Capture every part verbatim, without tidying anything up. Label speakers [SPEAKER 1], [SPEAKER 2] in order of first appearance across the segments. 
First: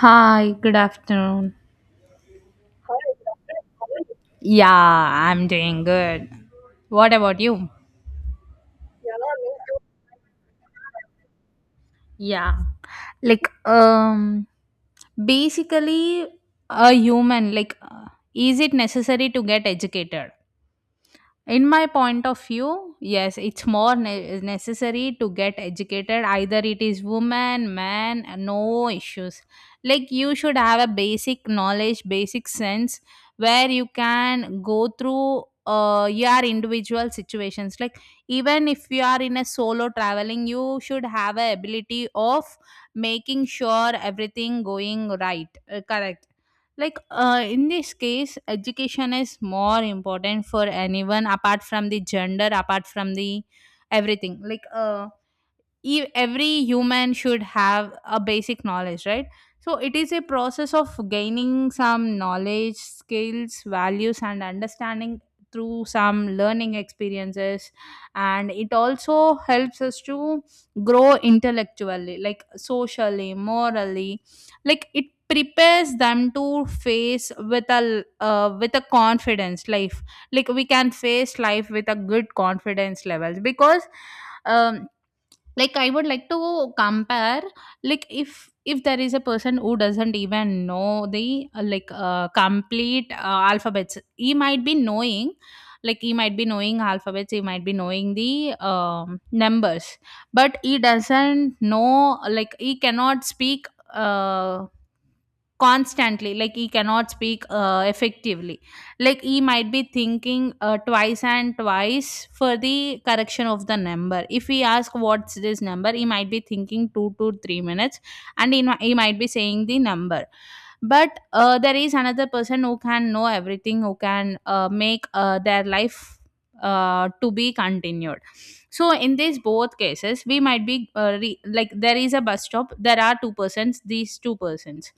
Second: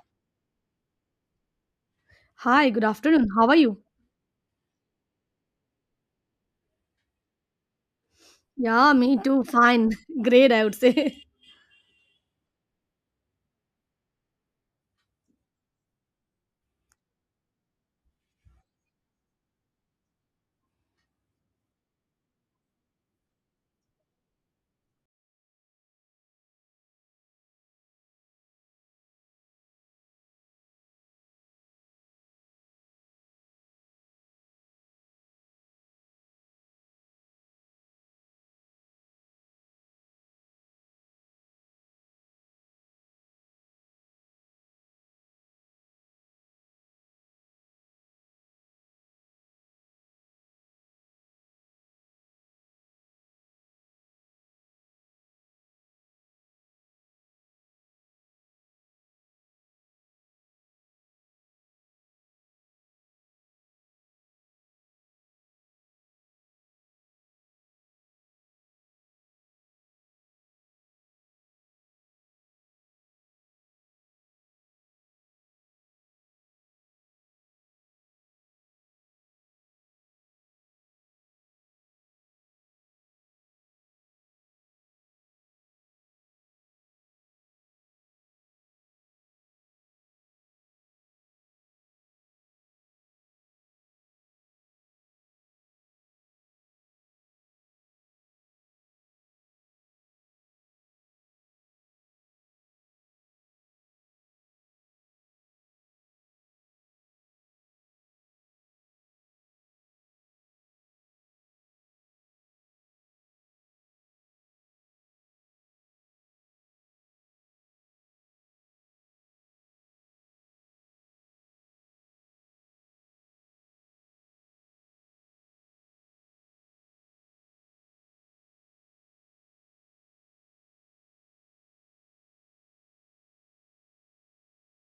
[SPEAKER 1] Hi, good afternoon.
[SPEAKER 2] Hi, good afternoon. How are you?
[SPEAKER 1] Yeah, I'm doing good. What about you?
[SPEAKER 2] Yeah, me too. Fine. Great, I would say.
[SPEAKER 1] Yeah. Like um basically a human like uh, is it necessary to get educated? In my point of view, yes, it's more ne- necessary to get educated, either it is woman, man, no issues. Like you should have a basic knowledge, basic sense, where you can go through uh, your individual situations. Like even if you are in a solo traveling, you should have a ability of making sure everything going right, uh, correct. Like uh, in this case, education is more important for anyone, apart from the gender, apart from the everything. Like uh, e- every human should have a basic knowledge, right? So it is a process of gaining some knowledge, skills, values, and understanding through some learning experiences. And it also helps us to grow intellectually, like socially, morally. Like it prepares them to face with a uh, with a confidence life. Like we can face life with a good confidence levels. Because um like I would like to compare. Like if if there is a person who doesn't even know the uh, like uh, complete uh, alphabets, he might be knowing. Like he might be knowing alphabets, he might be knowing the um, numbers, but he doesn't know, like he cannot speak uh, constantly, like he cannot speak uh, effectively. Like he might be thinking uh, twice and twice for the correction of the number. If we ask what's this number, he might be thinking two to three minutes, and he, mi- he might be saying the number. But uh, there is another person who can know everything, who can uh, make uh, their life uh, to be continued. So in these both cases, we might be uh, re- like, there is a bus stop, there are two persons, these two persons.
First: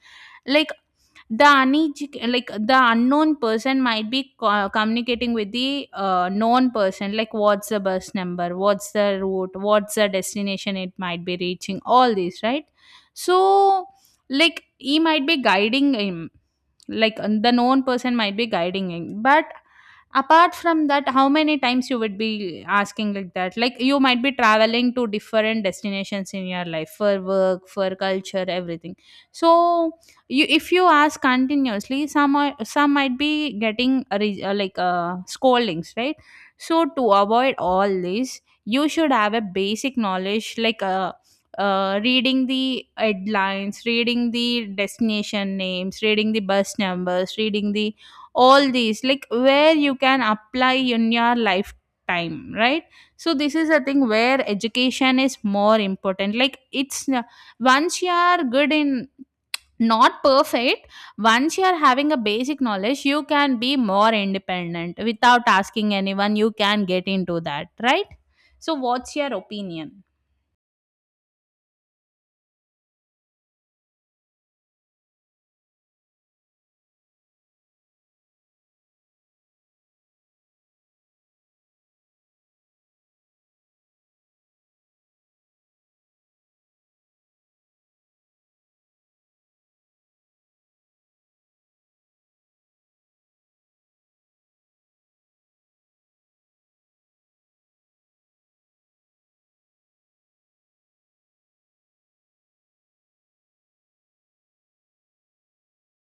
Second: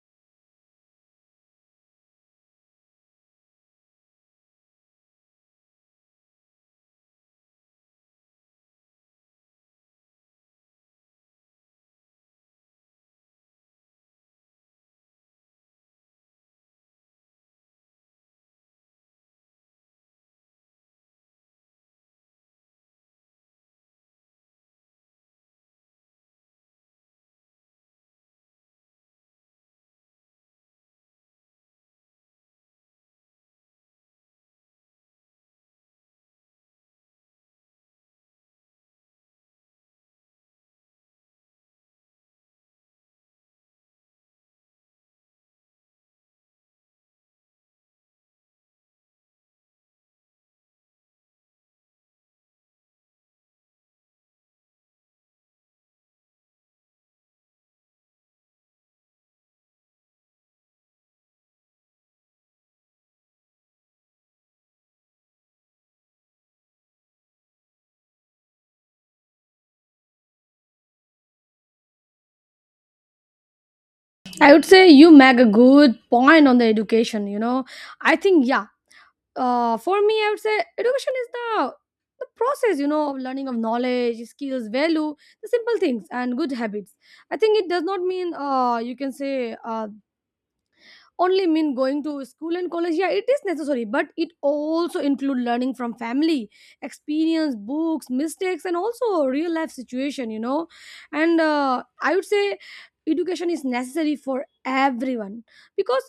[SPEAKER 1] Like the uneduc- like the unknown person might be co- communicating with the uh, known person, like what's the bus number, what's the route, what's the destination, it might be reaching, all these, right? So like he might be guiding him. Like uh, the known person might be guiding him. But apart from that, how many times you would be asking like that? Like you might be traveling to different destinations in your life, for work, for culture, everything. So you, if you ask continuously, some are, some might be getting a re- uh, like uh, scoldings, right? So to avoid all this, you should have a basic knowledge, like uh, uh, reading the headlines, reading the destination names, reading the bus numbers, reading the all these, like where you can apply in your lifetime, right? So this is a thing where education is more important. Like it's n- once you are good in, not perfect. Once you are having a basic knowledge, you can be more independent without asking anyone. You can get into that, right? So, what's your opinion?
[SPEAKER 2] I would say you make a good point on the education, you know. I think, yeah, uh, for me, I would say education is the, the process, you know, of learning of knowledge, skills, value, the simple things, and good habits. I think it does not mean, uh, you can say, uh, only mean going to school and college. Yeah, it is necessary, but it also include learning from family, experience, books, mistakes, and also real life situation, you know. And uh, I would say education is necessary for everyone, because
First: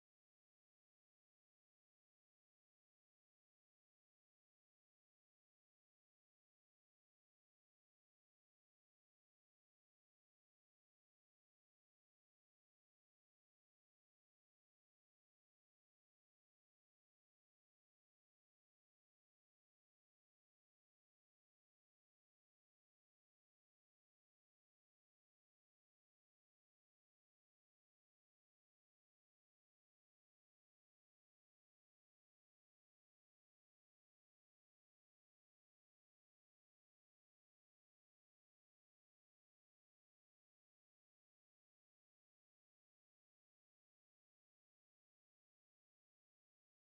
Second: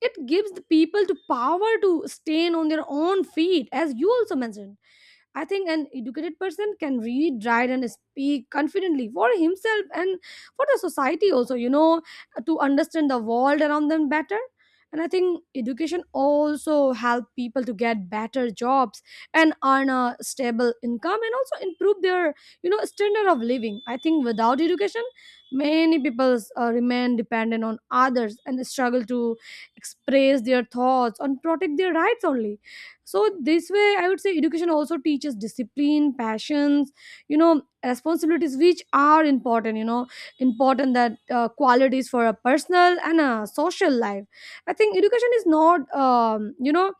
[SPEAKER 2] it gives the people to power to stand on their own feet, as you also mentioned. I think an educated person can read, write, and speak confidently for himself and for the society also, you know, to understand the world around them better. And I think education also help people to get better jobs and earn a stable income and also improve their, you know, standard of living. I think without education, many people uh, remain dependent on others and struggle to express their thoughts and protect their rights only. So this way, I would say education also teaches discipline, passions, you know, responsibilities, which are important, you know, important that uh, qualities for a personal and a social life. I think education is not um, you know,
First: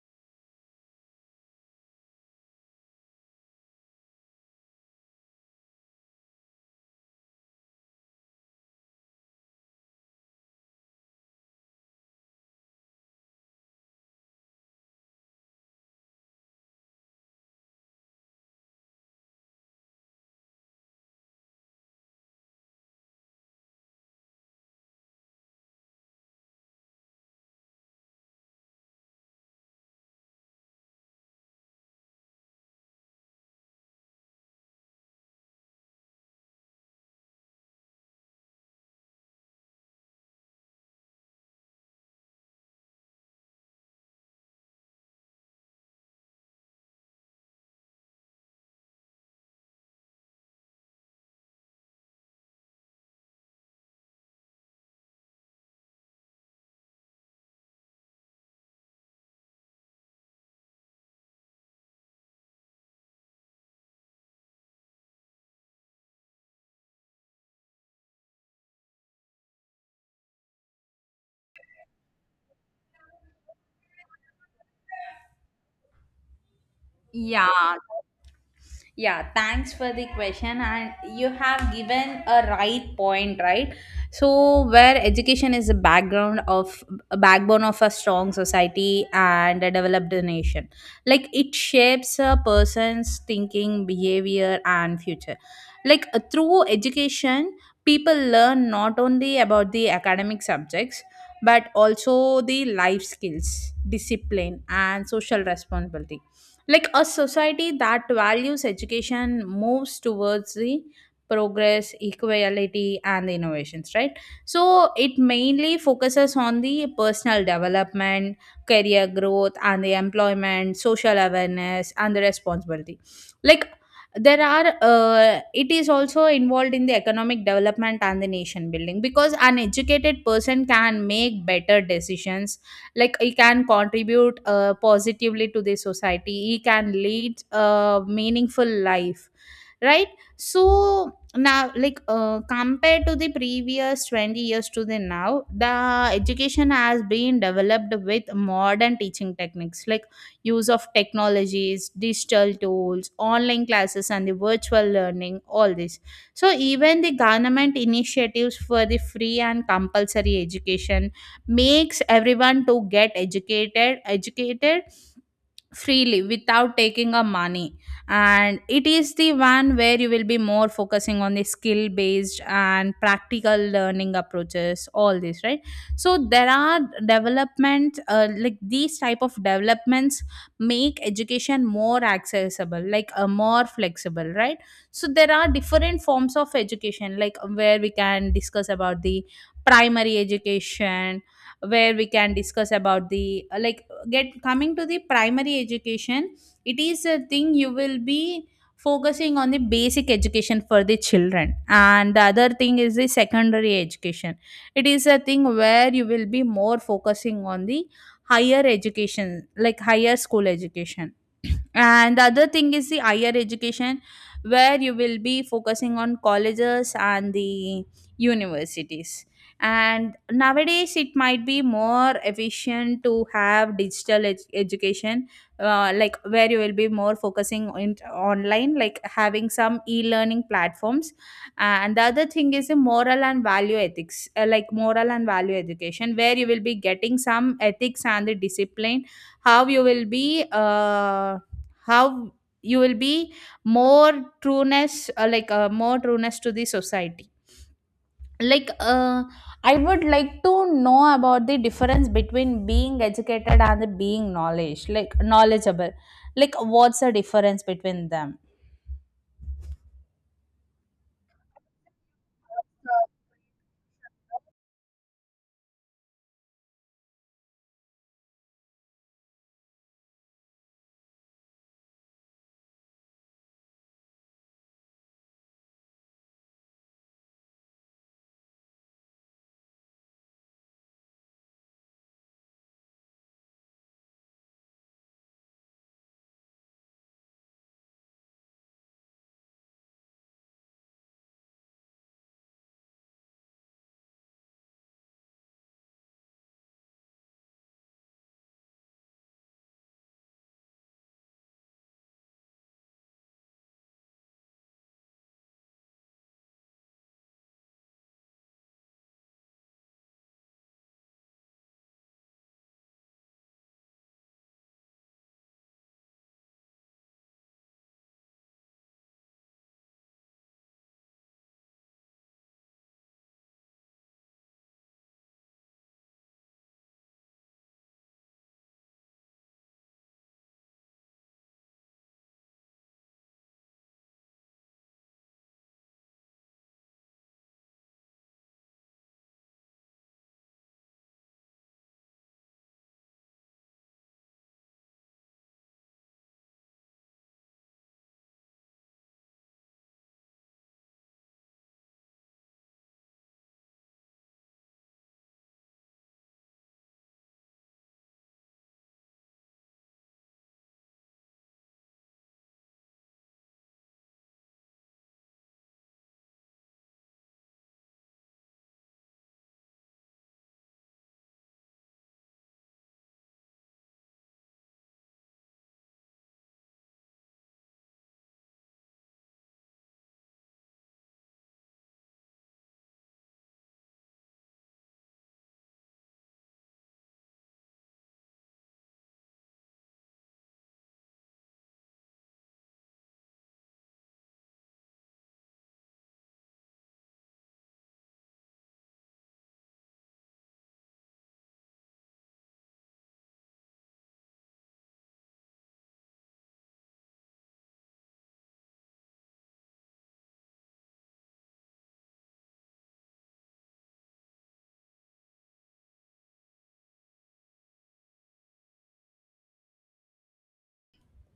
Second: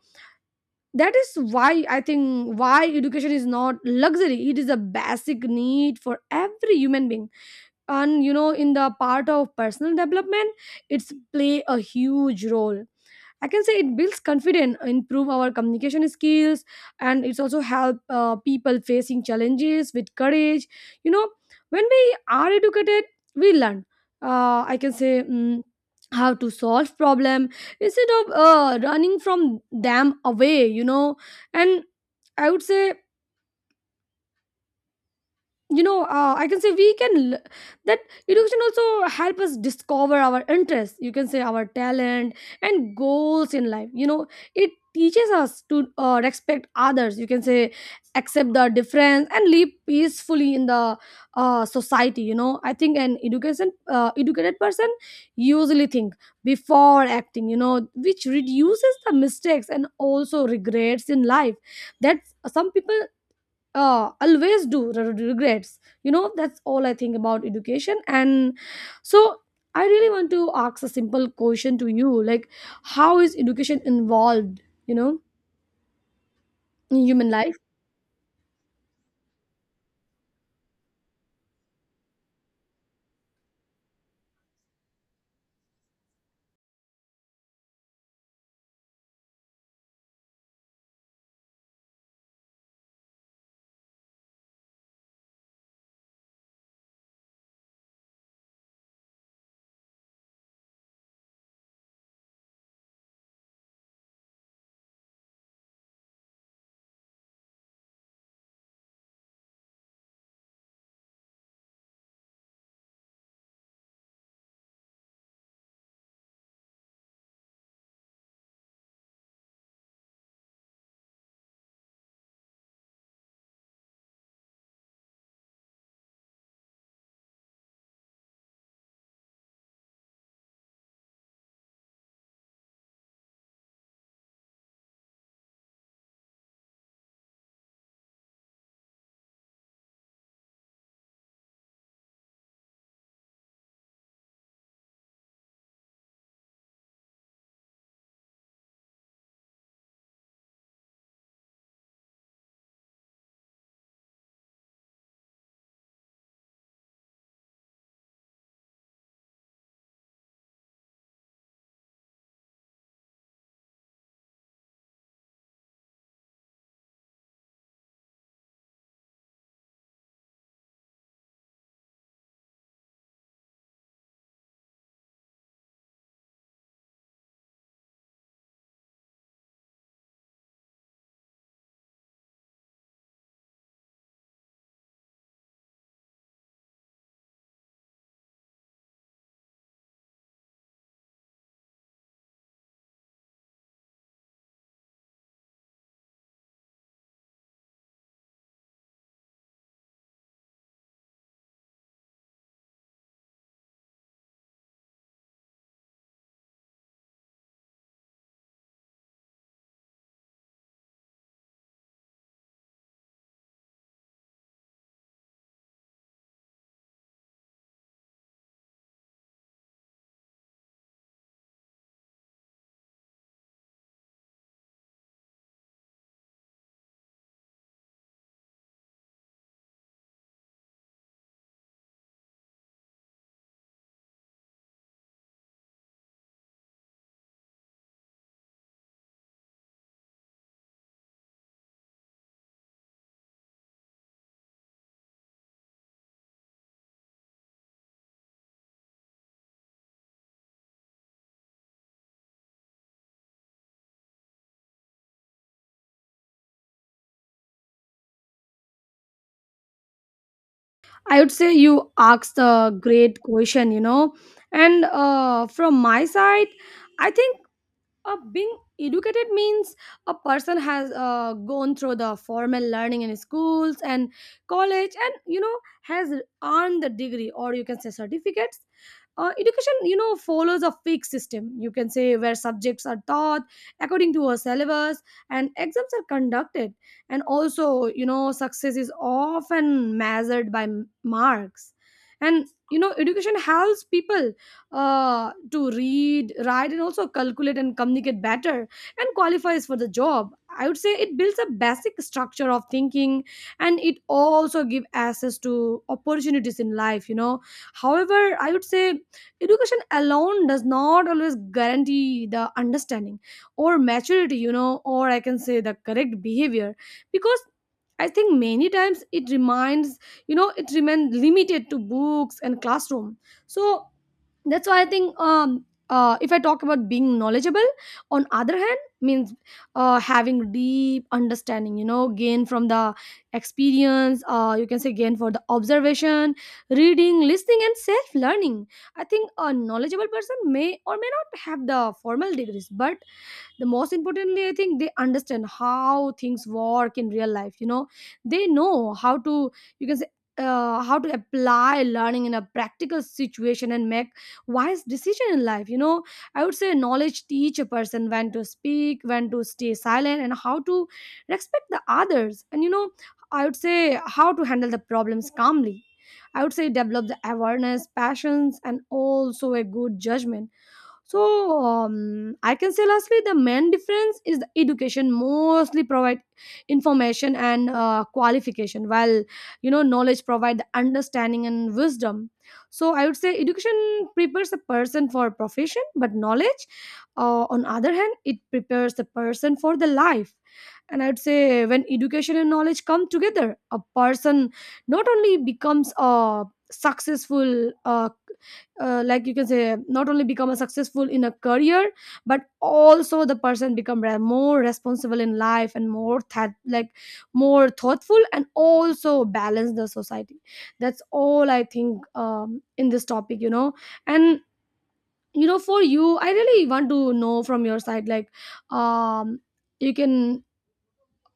[SPEAKER 2] that is why I think why education is not luxury, it is a basic need for every human being. And you know, in the part of personal development, it's play a huge role. I can say it builds confidence, improve our communication skills, and it's also help uh, people facing challenges with courage. You know, when we are educated, we learn. Uh, I can say. Mm how to solve problem instead of uh, running from them away, you know. And I would say, you know, uh, I can say we can l- that education also help us discover our interests, you can say, our talent and goals in life, you know. It teaches us to uh, respect others, you can say, accept the difference and live peacefully in the uh, society, you know. I think an education uh, educated person usually think before acting, you know, which reduces the mistakes and also regrets in life. That some people uh, always do r- r- regrets, you know. That's all I think about education. And so I really want to ask a simple question to you, like, how is education involved, you know, in human
[SPEAKER 1] Yeah.
[SPEAKER 2] life?
[SPEAKER 1] Yeah, thanks for the question. And you have given a right point, right? So, where education is a background of, a backbone of a strong society and a developed nation, like it shapes a person's thinking, behavior, and future. Like uh, through education, people learn not only about the academic subjects, but also the life skills, discipline, and social responsibility. Like a society that values education moves towards the progress, equality, and innovations, right? So it mainly focuses on the personal development, career growth, and the employment, social awareness, and the responsibility. Like there are uh, it is also involved in the economic development and the nation building, because an educated person can make better decisions. Like he can contribute uh, positively to the society, he can lead a meaningful life, right? So now, like uh, compared to the previous twenty years to the now, the education has been developed with modern teaching techniques, like use of technologies, digital tools, online classes, and the virtual learning, all this. So even the government initiatives for the free and compulsory education makes everyone to get educated, educated freely without taking a money. And it is the one where you will be more focusing on the skill based and practical learning approaches, all this, right? So there are development, uh, like these type of developments make education more accessible, like uh, more flexible, right? So there are different forms of education, like where we can discuss about the primary education, where we can discuss about the uh, like get coming to the primary education. It is a thing you will be focusing on the basic education for the children. And the other thing is the secondary education. It is a thing where you will be more focusing on the higher education, like higher school education. And the other thing is the higher education, where you will be focusing on colleges and the universities. And nowadays it might be more efficient to have digital ed- education, uh, like where you will be more focusing on online, like having some e-learning platforms. And the other thing is a moral and value ethics, uh, like moral and value education, where you will be getting some ethics and the discipline, how you will be uh, how you will be more trueness, uh, like uh, more trueness to the society. like uh, I would like to know about the difference between being educated and the being knowledge, like knowledgeable. Like what's the difference between them?
[SPEAKER 2] I would say you asked a great question, you know. And uh, from my side, I think uh, being educated means a person has uh, gone through the formal learning in schools and college, and you know, has earned the degree, or you can say certificates. Uh, education, you know, follows a fixed system, you can say, where subjects are taught according to a syllabus and exams are conducted, and also, you know, success is often measured by m- marks. And you know, education helps people uh, to read, write, and also calculate and communicate better and qualifies for the job. I would say it builds a basic structure of thinking, and it also give access to opportunities in life, you know. However, I would say education alone does not always guarantee the understanding or maturity, you know, or I can say the correct behavior, because I think many times it reminds, you know, it remains limited to books and classroom. So that's why I think um uh, if I talk about being knowledgeable on other hand means uh, having deep understanding, you know, gain from the experience, uh, you can say, gain for the observation, reading, listening, and self learning. I think a knowledgeable person may or may not have the formal degrees, but the most importantly, I think they understand how things work in real life, you know. They know how to, you can say, uh, how to apply learning in a practical situation and make wise decision in life, you know. I would say knowledge teach a person when to speak, when to stay silent, and how to respect the others. And you know, I would say how to handle the problems calmly. I would say develop the awareness, passions, and also a good judgment. So um, I can say lastly the main difference is the education mostly provide information and uh, qualification, while, you know, knowledge provide the understanding and wisdom. So I would say education prepares a person for a profession, but knowledge, uh, on other hand, it prepares the person for the life. And I'd say when education and knowledge come together, a person not only becomes a successful uh, uh, like you can say, not only become a successful in a career, but also the person become re- more responsible in life, and more that, like, more thoughtful and also balance the society. That's all I think, um, in this topic, you know. And you know, for you, I really want to know from your side, like, um you can,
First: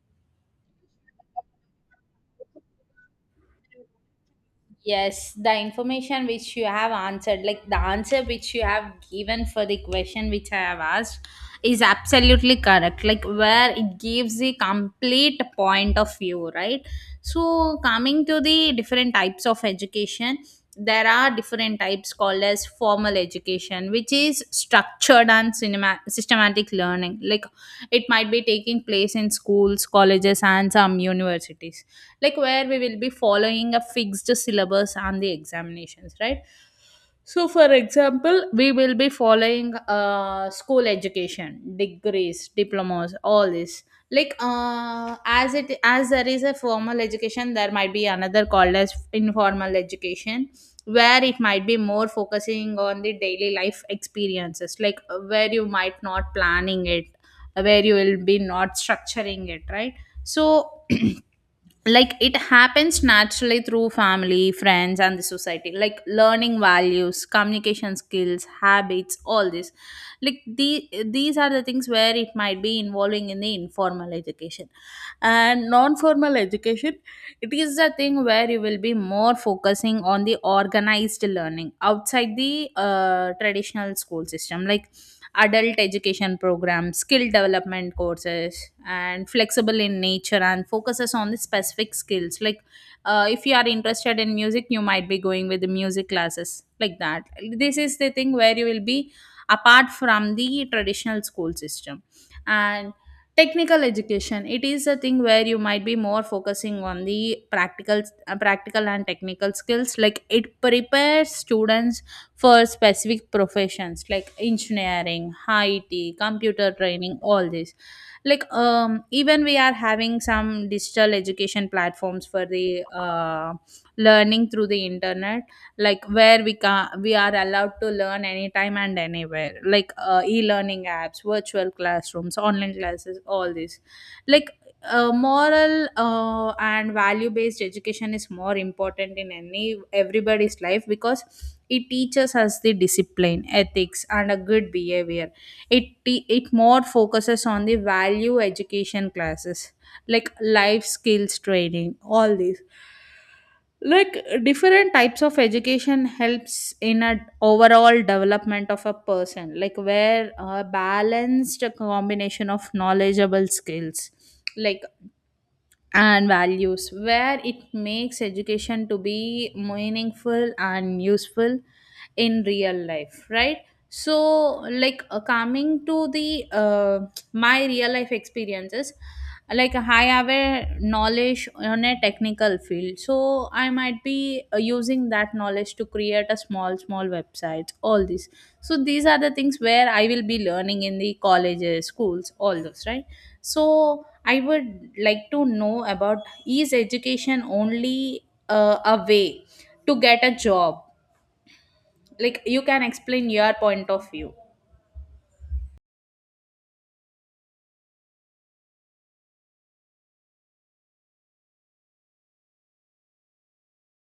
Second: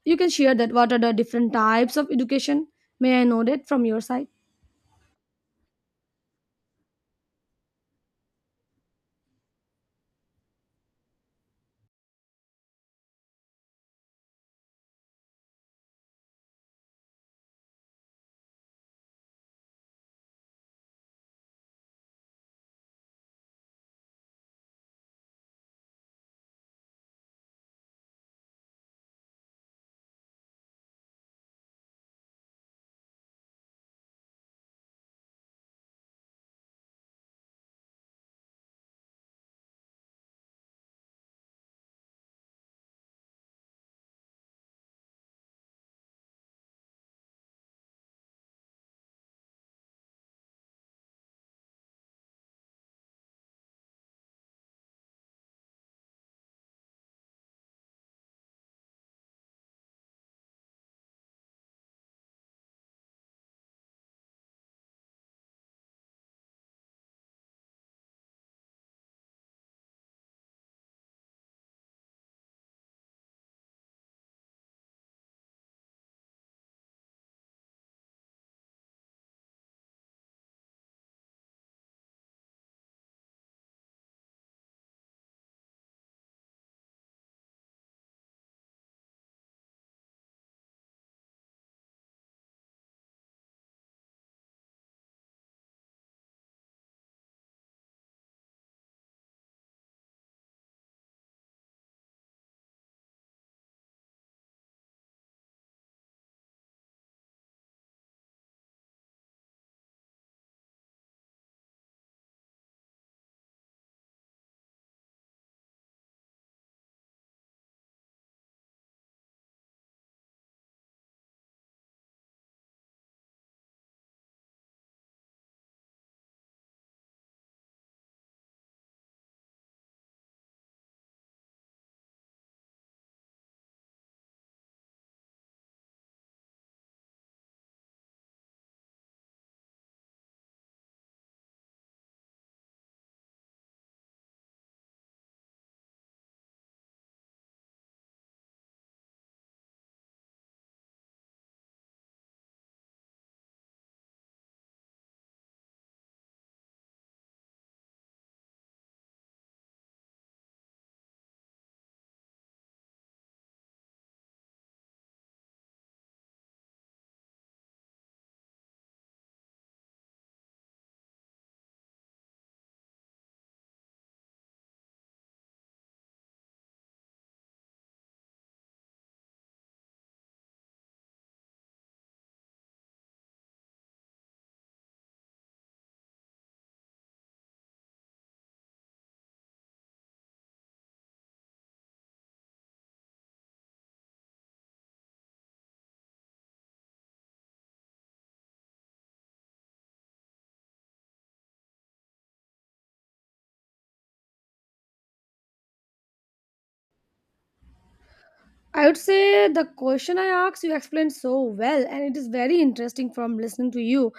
[SPEAKER 2] you can share that, what are the different types of education? May I know that from your side?
[SPEAKER 1] Yes, the information which you have answered, like the answer which you have given for the question which I have asked, is absolutely correct. Like where it gives the complete point of view, right? So, coming to the different types of education, there are different types called as formal education, which is structured and cinema- systematic learning. Like it might be taking place in schools, colleges, and some universities, like where we will be following a fixed syllabus on the examinations, right? So for example, we will be following uh, school education, degrees, diplomas, all this. Like uh, as it as There is a formal education, there might be another called as informal education, where it might be more focusing on the daily life experiences, like uh, where you might not planning it, where you will be not structuring it, right? So like it happens naturally through family, friends, and the society, like learning values, communication skills, habits, all this. Like the these are the things where it might be involving in the informal education. And non-formal education, it is the thing where you will be more focusing on the organized learning outside the uh, traditional school system, like adult education programs, skill development courses, and flexible in nature and focuses on the specific skills. Like, uh, if you are interested in music, you might be going with the music classes, like that. This is the thing where you will be apart from the traditional school system. And technical education, it is a thing where you might be more focusing on the practical uh, practical and technical skills. Like it prepares students for specific professions, like engineering, I T, computer training, all this. Like um, even we are having some digital education platforms for the uh, learning through the internet, like where we can we are allowed to learn anytime and anywhere, like uh, e-learning apps, virtual classrooms, online classes, all this. Like uh, Moral uh, and value based education is more important in any everybody's life, because it teaches us the discipline, ethics, and a good behavior. It te- it more focuses on the value education classes, like life skills training, all these. Like different types of education helps in a overall development of a person, like where a balanced combination of knowledgeable skills like and values, where it makes education to be meaningful and useful in real life, right? So like uh, coming to the uh, my real life experiences, like I have a knowledge on a technical field, so I might be uh, using that knowledge to create a small small websites, all this. So these are the things where I will be learning in the colleges, schools, all those, right? So I would like to know about, is education only uh, a way to get a job? Like, you can explain your point of view.
[SPEAKER 2] I would say the question I asked you explained so well, and it is very interesting from listening to you.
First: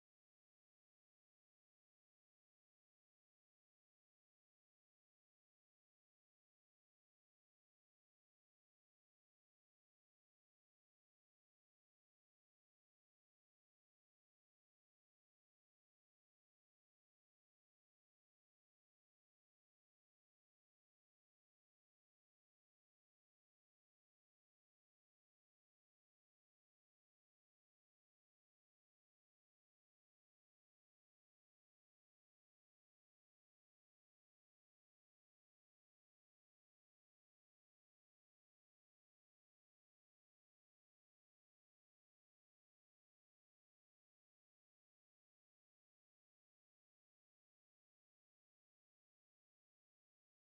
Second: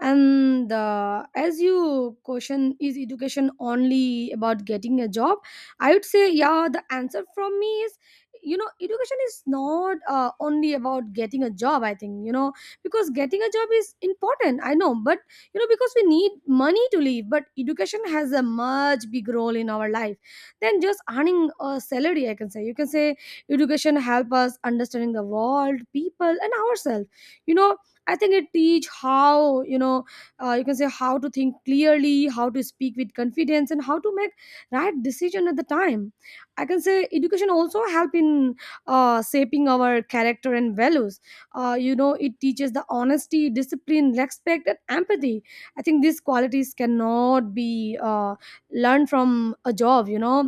[SPEAKER 2] And the, as you question is, education only about getting a job, I would say yeah. The answer from me is, you know, education is not uh, only about getting a job. I think, you know, because getting a job is important, I know, but you know, because we need money to live, but education has a much big role in our life than just earning a salary. I can say, you can say, education help us understanding the world, people, and ourselves, you know. I think it teach how, you know, uh, you can say, how to think clearly, how to speak with confidence, and how to make right decision at the time. I can say education also help in uh, shaping our character and values. Uh, you know, it teaches the honesty, discipline, respect, and empathy. I think these qualities cannot be uh, learned from a job, you know,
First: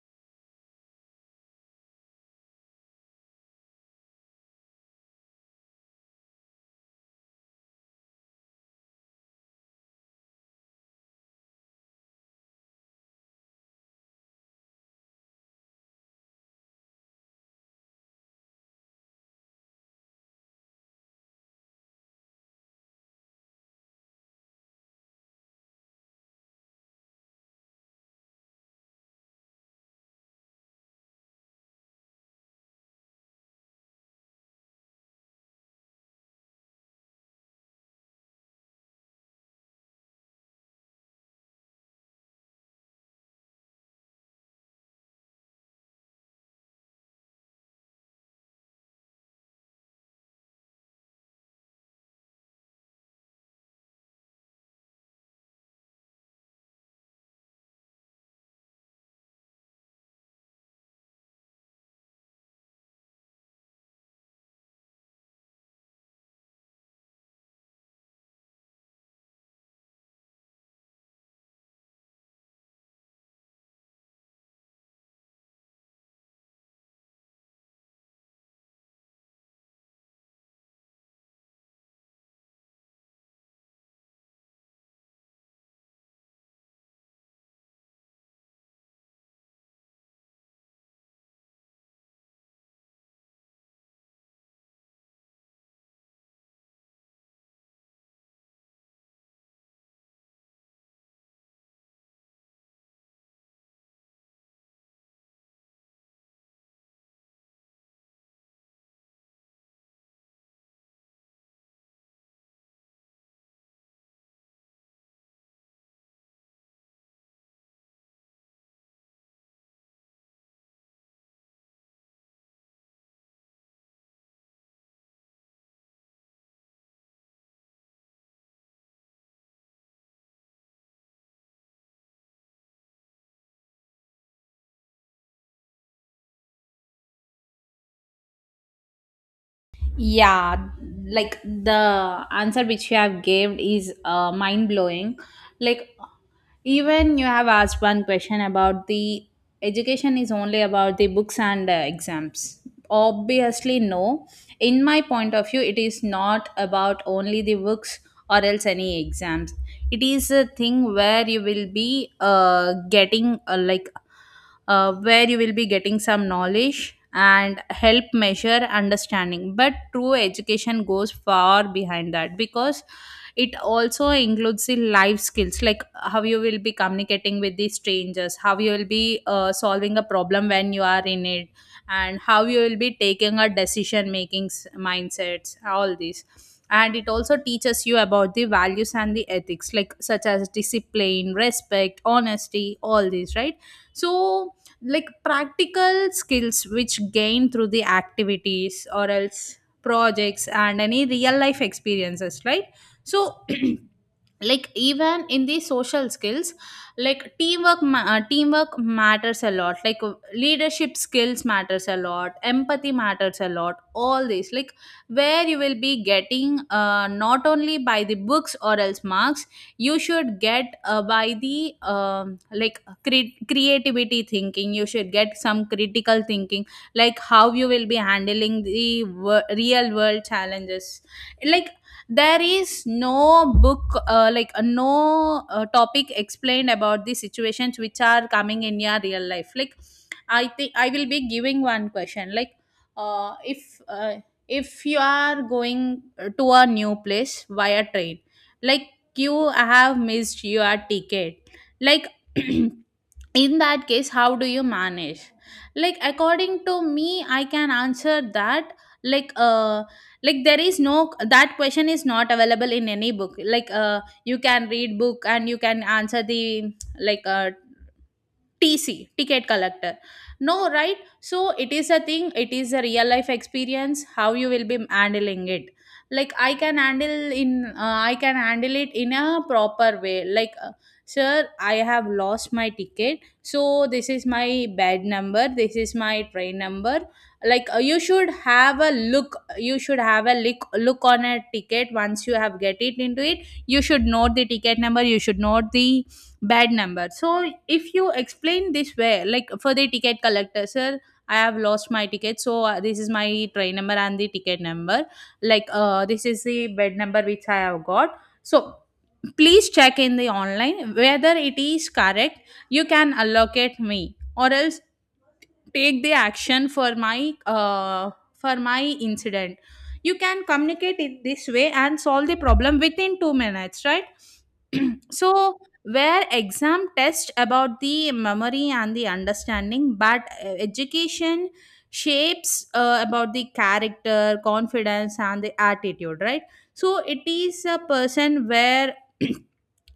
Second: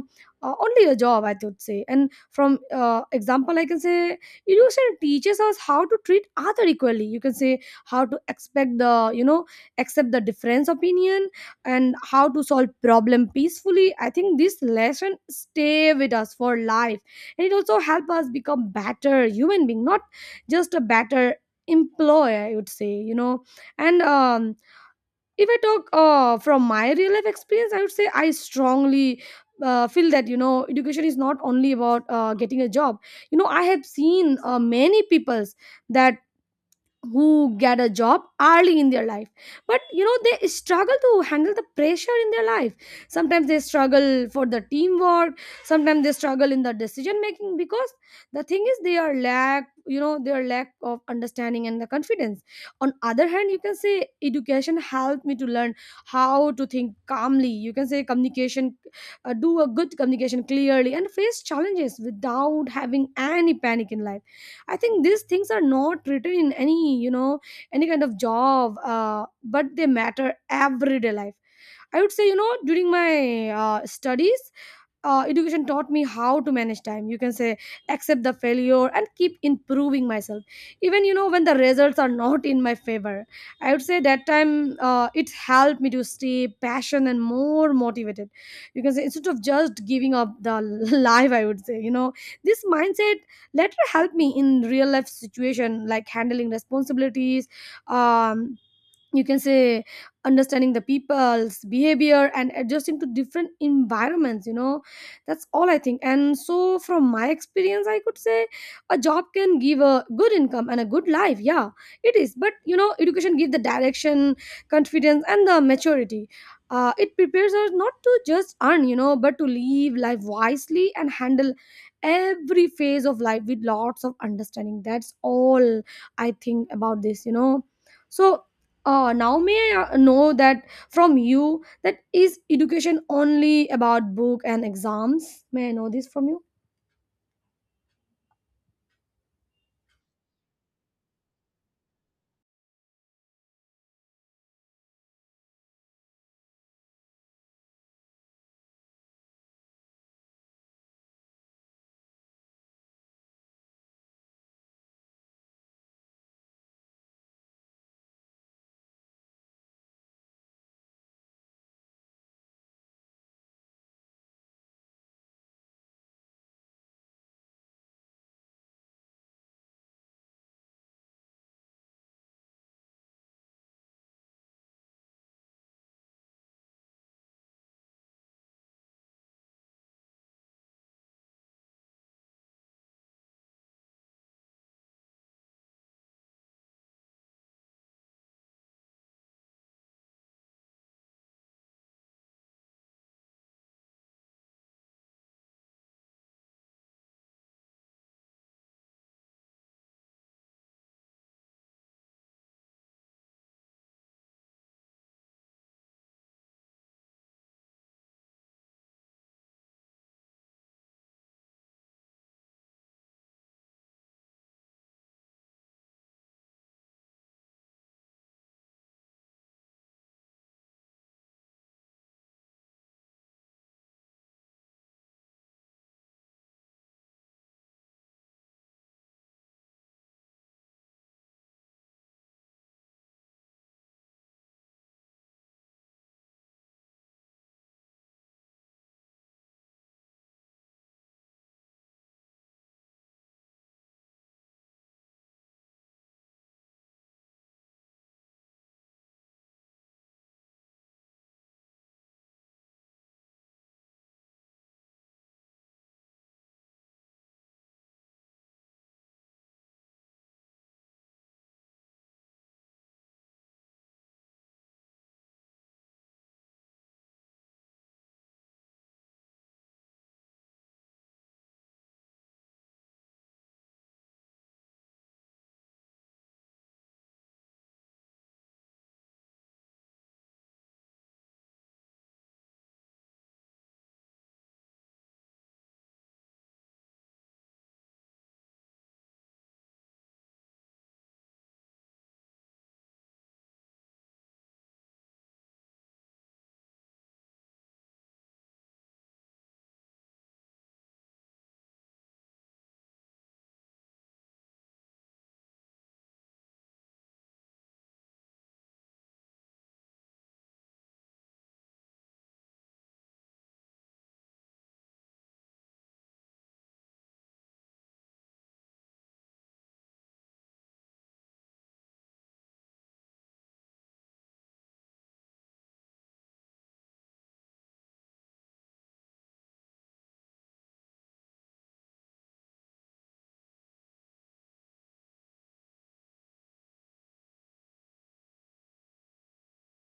[SPEAKER 2] uh, only a job, I would say. And from uh, example, I can say education teaches us how to treat other equally, you can say, how to expect the, you know, accept the difference opinion, and how to solve problem peacefully. I think this lesson stay with us for life, and it also help us become better human being, not just a better employee, I would say, you know. And um if I talk uh, from my real life experience, I would say I strongly uh, feel that, you know, education is not only about uh, getting a job. You know, I have seen uh, many peoples that who get a job early in their life, but you know, they struggle to handle the pressure in their life. Sometimes they struggle for the teamwork, sometimes they struggle in the decision making, because the thing is they are lack, you know, their lack of understanding and the confidence. On other hand, you can say, education helped me to learn how to think calmly, you can say, communication, uh, do a good communication clearly and face challenges without having any panic in life. I think these things are not written in any, you know, any kind of job, uh, but they matter everyday life. I would say, you know, during my uh, studies, uh, education taught me how to manage time, you can say, accept the failure and keep improving myself, even, you know, when the results are not in my favor. I would say that time uh, it helped me to stay passionate and more motivated, you can say, instead of just giving up the life, I would say, you know, this mindset later helped me in real life situation, like handling responsibilities, um, you can say, understanding the people's behavior and adjusting to different environments, you know. That's all I think. And so from my experience, I could say a job can give a good income and a good life. Yeah, it is, but you know, education gives the direction, confidence, and the maturity. Uh, it prepares us not to just earn, you know, but to live life wisely and handle every phase of life with lots of understanding. That's all I think about this, you know. So uh, now may i uh, know that from you, that is education only about book and exams? May I know this from you?
[SPEAKER 1] Yeah, like the answer which you have gave is uh, mind blowing. Like even you have asked one question about the education is only about the books and uh, exams. Obviously, no. In my point of view, it is not about only the books or else any exams. It is a thing where you will be uh, getting uh, like uh, where you will be getting some knowledge and help measure understanding, but true education goes far behind that because it also includes the life skills, like how you will be communicating with the strangers, how you will be uh, solving a problem when you are in it, and how you will be taking a decision making mindsets, all these. And it also teaches you about the values and the ethics, like such as discipline, respect, honesty, all these, right? So, like practical skills which gain through the activities or else projects and any real life experiences, right? So like even in the social skills, like teamwork ma- uh, teamwork matters a lot, like uh, leadership skills matters a lot, empathy matters a lot, all this. Like where you will be getting uh, not only by the books or else marks, you should get uh, by the um, like cre- creativity thinking, you should get some critical thinking, like how you will be handling the wor- real world challenges. Like there is no book uh, like uh, no uh, topic explained about the situations which are coming in your real life. Like I think I will be giving one question. Like uh, if uh, if you are going uh, to a new place via train, like you have missed your ticket, like in that case, how do you manage? Like according to me, I can answer that. Like uh like there is no, that question is not available in any book. Like uh, you can read book and you can answer the, like uh, T C, ticket collector. No, right? So it is a thing, it is a real life experience, how you will be handling it. Like I can handle in uh, I can handle it in a proper way. Like uh, sir, I have lost my ticket. So this is my bed number, this is my train number. Like uh, you should have a look, you should have a look look on a ticket once you have get it into it. You should note the ticket number, you should note the bad number. So if you explain this way, like for the ticket collector, sir, I have lost my ticket, so uh, this is my train number and the ticket number, like uh, this is the bed number which I have got. So please check in the online whether it is correct. You can allocate me, or else take the action for my uh, for my incident. You can communicate it this way and solve the problem within two minutes, right? So, where exam test about the memory and the understanding, but uh, education shapes uh, about the character, confidence and the attitude, right? So it is a person where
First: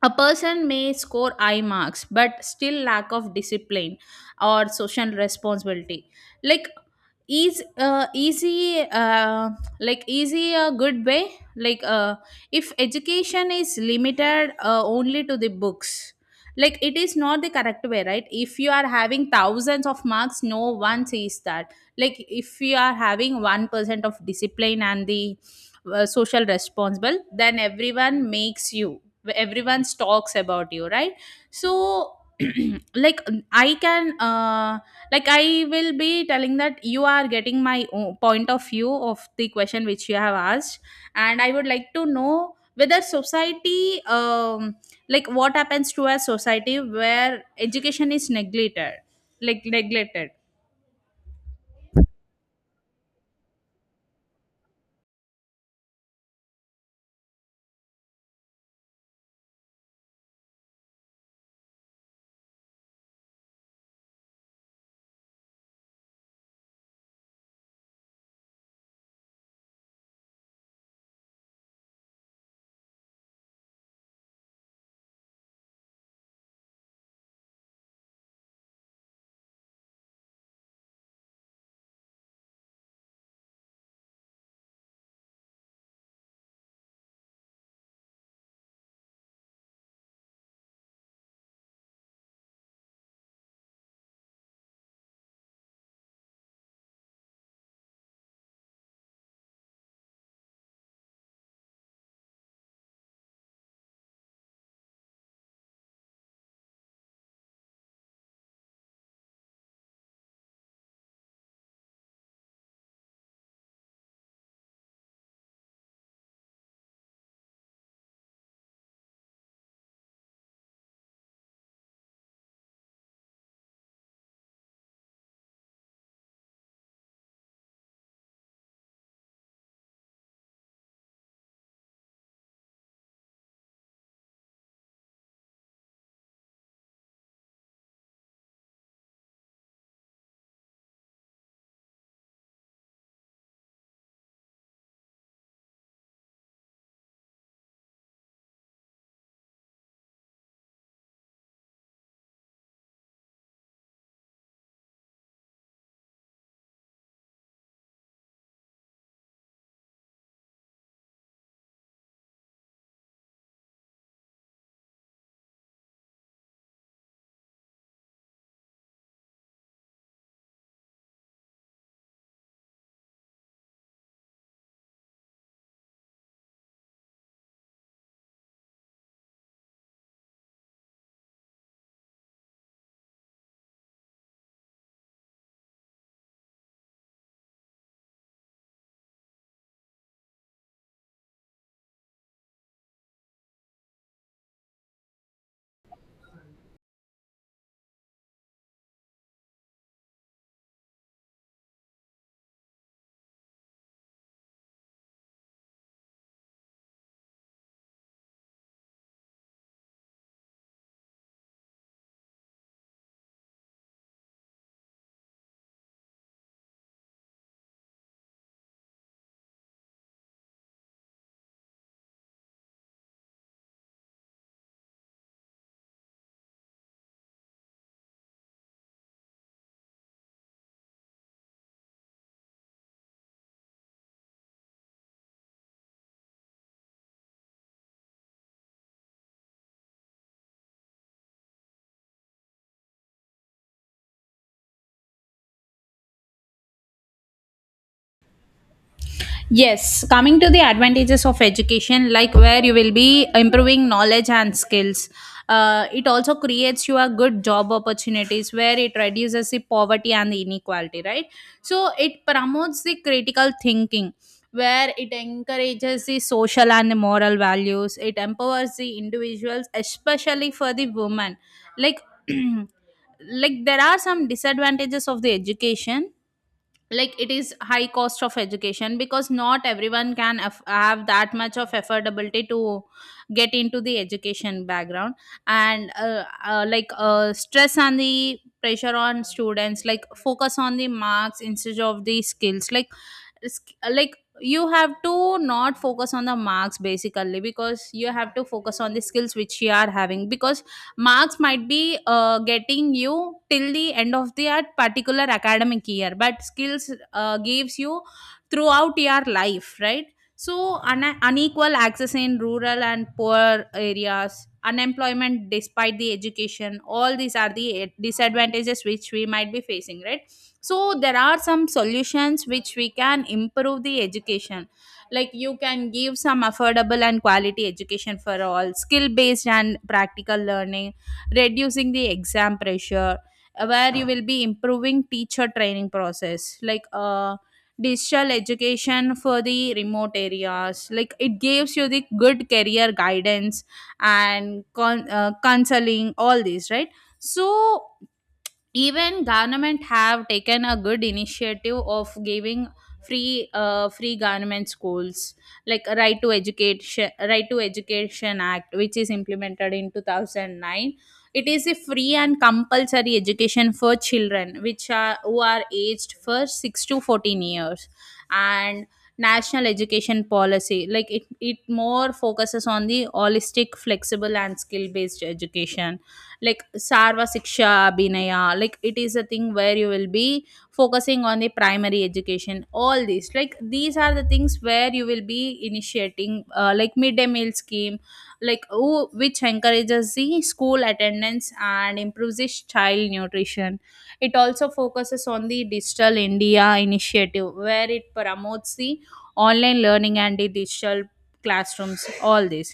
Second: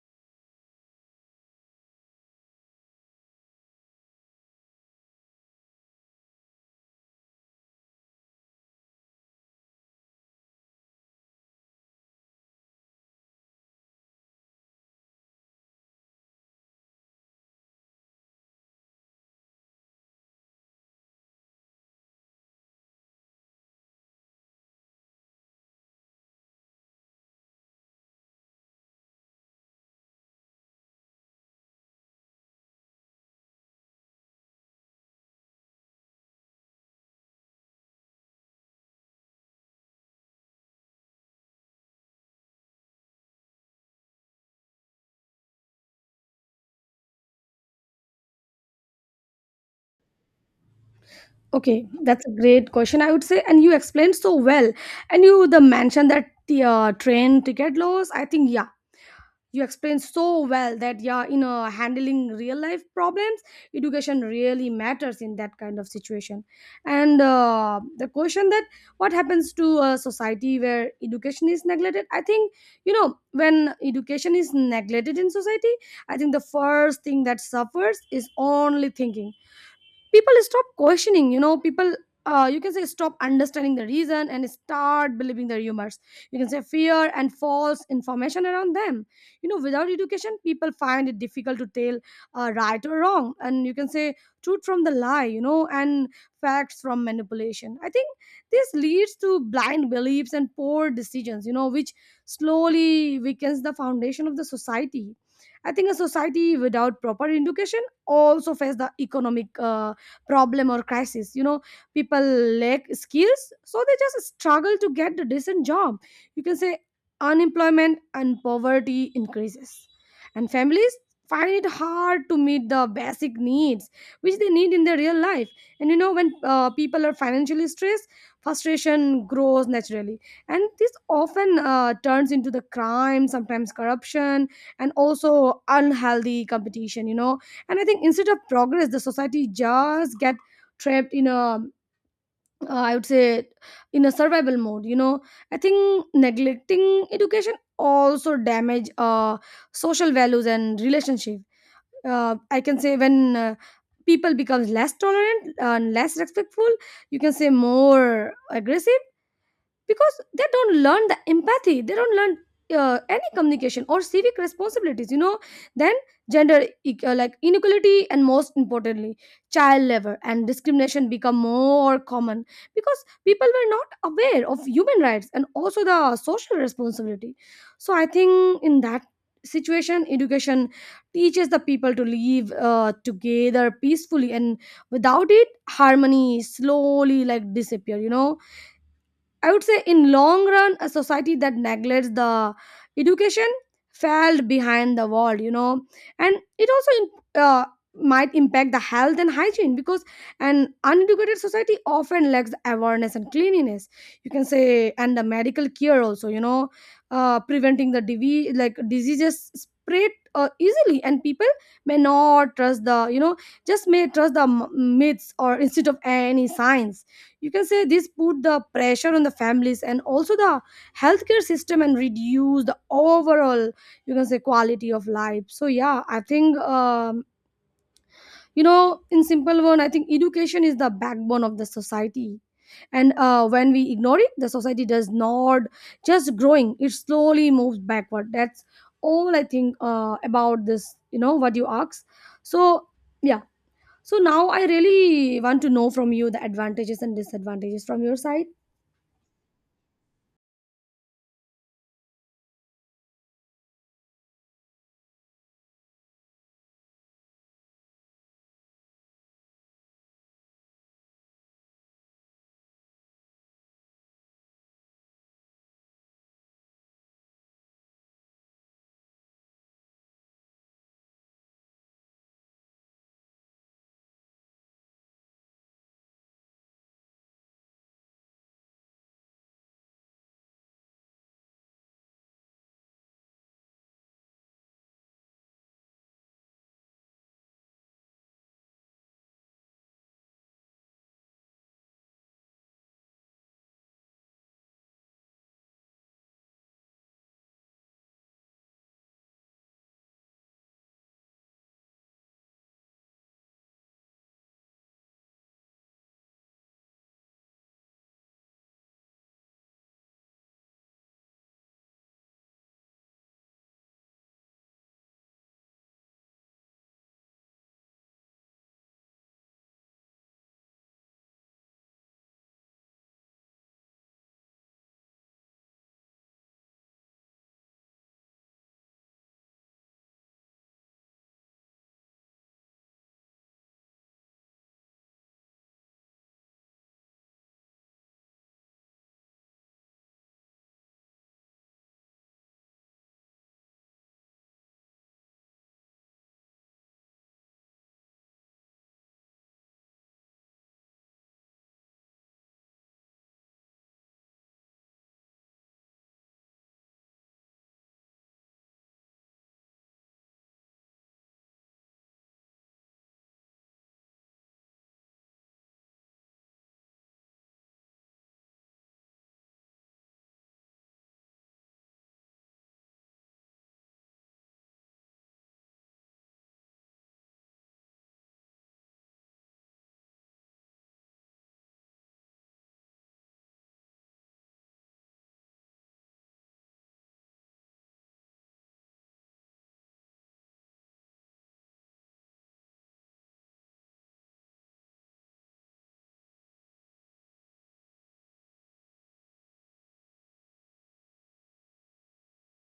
[SPEAKER 1] a person may score high marks but still lack of discipline or social responsibility. Like is uh, easy uh, like easy a good way, like uh, if education is limited uh, only to the books, like it is not the correct way, right? If you are having thousands of marks, no one sees that. Like if you are having one percent of discipline and the uh, social responsible, then everyone makes you, everyone talks about you, right? So like I can uh like I will be telling that you are getting my o- point of view of the question which you have asked. And I would like to know whether society, um like what happens to a society where education is neglected, like neglected
[SPEAKER 2] Okay, that's a great question, I would say, and you explained so well. And you the mentioned that the uh, train ticket laws, I think. Yeah, you explained so well that, yeah, in uh, handling real life problems, education really matters in that kind of situation. And uh, the question that what Happens to a society where education is neglected? I think you know when education is neglected in society, I think the first thing that suffers is only thinking. People stop questioning, you know people uh, you can say stop understanding the reason and start believing the rumors. You can say fear and false information around them. You know Without education, people find it difficult to tell uh, right or wrong, and you can say truth from the lie, you know and facts from manipulation. I think this leads to blind beliefs and poor decisions you know which slowly weakens the foundation of the society. I think a society without proper education also faces the economic uh, problem or crisis, you know people lack skills, so they just struggle to get a decent job. You can say unemployment and poverty increases, and families find it hard to meet the basic needs which they need in their real life. And you know when uh, people are financially stressed, frustration grows naturally, and this often uh, turns into the crime, sometimes corruption, and also unhealthy competition. You know and I think instead of progress, the society just get trapped in a uh, I would say in a survival mode. you know I think neglecting education also damage uh, social values and relationship. uh, I can say when uh, people becomes less tolerant and less respectful, you can say more aggressive, because they don't learn the empathy, they don't learn uh, any communication or civic responsibilities. You know then gender e- uh, like inequality, and most importantly, child labor and discrimination become more common, because people were not aware of human rights and also the social responsibility. So I think in that situation, education teaches the people to live uh, together peacefully, and without it, harmony slowly like disappear. you know I would say in long run, a society that neglects the education fell behind the world, you know, and it also im- uh, might impact the health and hygiene, because an uneducated society often lacks the awareness and cleanliness. You can say, and the medical care also, you know, uh, preventing the divi- like diseases spread uh, easily, and people may not trust the you know just may trust the m- myths or instead of any science. You can say this put the pressure on the families and also the healthcare system, and reduce the overall, you can say, quality of life. So yeah, I think um, you know in simple one, I think education is the backbone of the society, and uh, when we ignore it, the society does not just growing, it slowly moves backward. That's all I think uh, about this, you know what you asked. So yeah. So now I really want to know from you the advantages and disadvantages from your side.
[SPEAKER 1] Yes, coming to the advantages of education, like where you will be improving knowledge and skills. Uh, it also creates you a good job opportunities where it reduces the poverty and the inequality, right? So it promotes the critical thinking, where it encourages the social and the moral values. It empowers the individuals, especially for the women. Like like there are some disadvantages of the education. Like it is high cost of education because not everyone can aff- have that much of affordability to get into the education background. And uh, uh, like uh, stress and the pressure on students, like focus on the marks instead of the skills. Like it's- like you have to not focus on the marks basically, because you have to focus on the skills which you are having. Because marks might be uh, getting you till the end of the at particular academic year, but skills uh, gives you throughout your life, right? So un- unequal access in rural and poor areas, unemployment despite the education, all these are the eh, disadvantages which we might be facing, right? So there are some solutions which we can improve the education, like you can give some affordable and quality education for all, skill based and practical learning, reducing the exam pressure, uh, where you will be improving teacher training process, like uh, digital education for the remote areas, like it gives you the good career guidance and con- uh, counseling, all these, right? So even government have taken a good initiative of giving free uh, free government schools, like right to education, right to education act which is implemented in two thousand nine. It is a free and compulsory education for children which are who are aged for six to fourteen years. And national education policy, like it, it more focuses on the holistic, flexible and skill based education. Like Sarva Siksha Abhinaya, like it is a thing where you will be focusing on the primary education, all these. Like these are the things where you will be initiating, uh, like midday meal scheme, like who, which encourages the school attendance and improves the child nutrition. It also focuses on the Digital India initiative, where it promotes the online learning and the digital classrooms, all this.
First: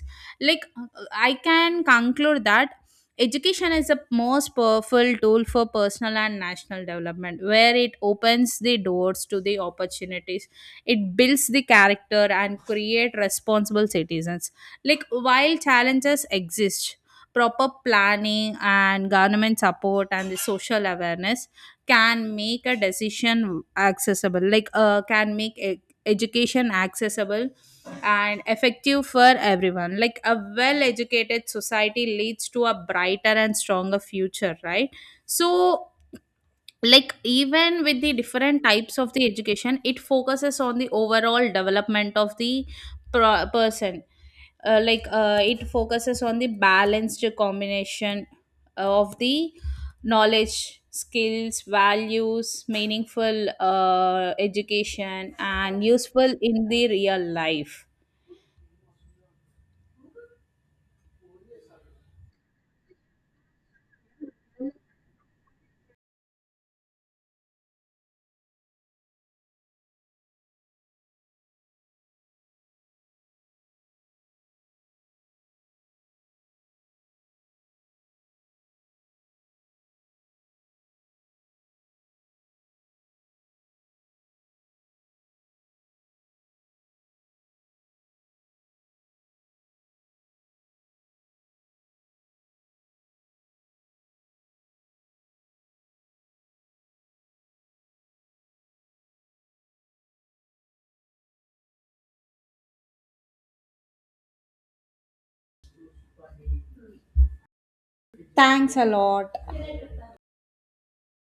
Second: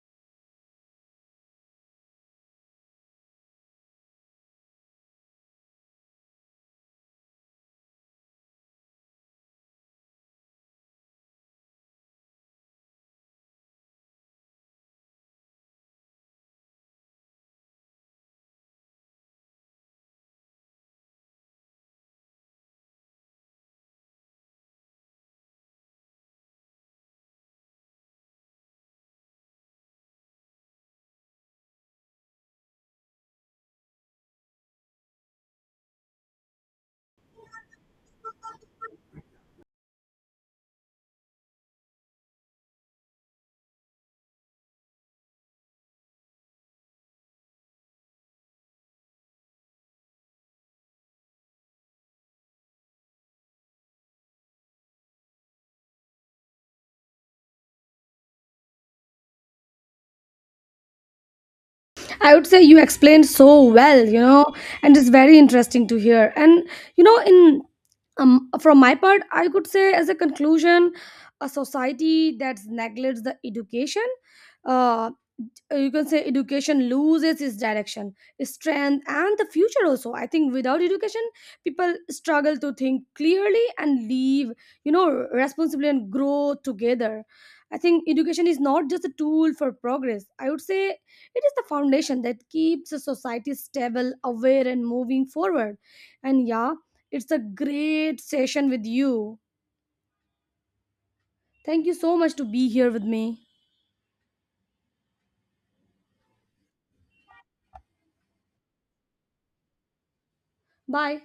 [SPEAKER 1] like uh, I can conclude that education is the most powerful tool for personal and national development, where it opens the doors to the opportunities. It builds the character and create responsible citizens. Like while challenges exist, proper planning and government support and the social awareness can make a decision accessible. Like uh, can make e- education accessible and effective for everyone. Like a well educated society leads to a brighter and stronger future, right? So, like even with the different types of the education, it focuses on the overall development of the pro- person. Uh, like uh, it focuses on the balanced combination of the knowledge, skills, values, meaningful uh, education and useful in the real life.
[SPEAKER 2] I would say you explained so well, you know, and it's very interesting to hear. And you know, in um, from my part, I could say as a conclusion, a society that neglects the education, uh, you can say education loses its direction, its strength, and the future also. I think without education, people struggle to think clearly and live, you know, responsibly, and grow together. I think education is not just a tool for progress. I would say it is the foundation that keeps a society stable, aware, and moving forward. And yeah, it's a great session with you. Thank you so much to be here with me.
[SPEAKER 1] Thanks a lot.
[SPEAKER 2] Bye.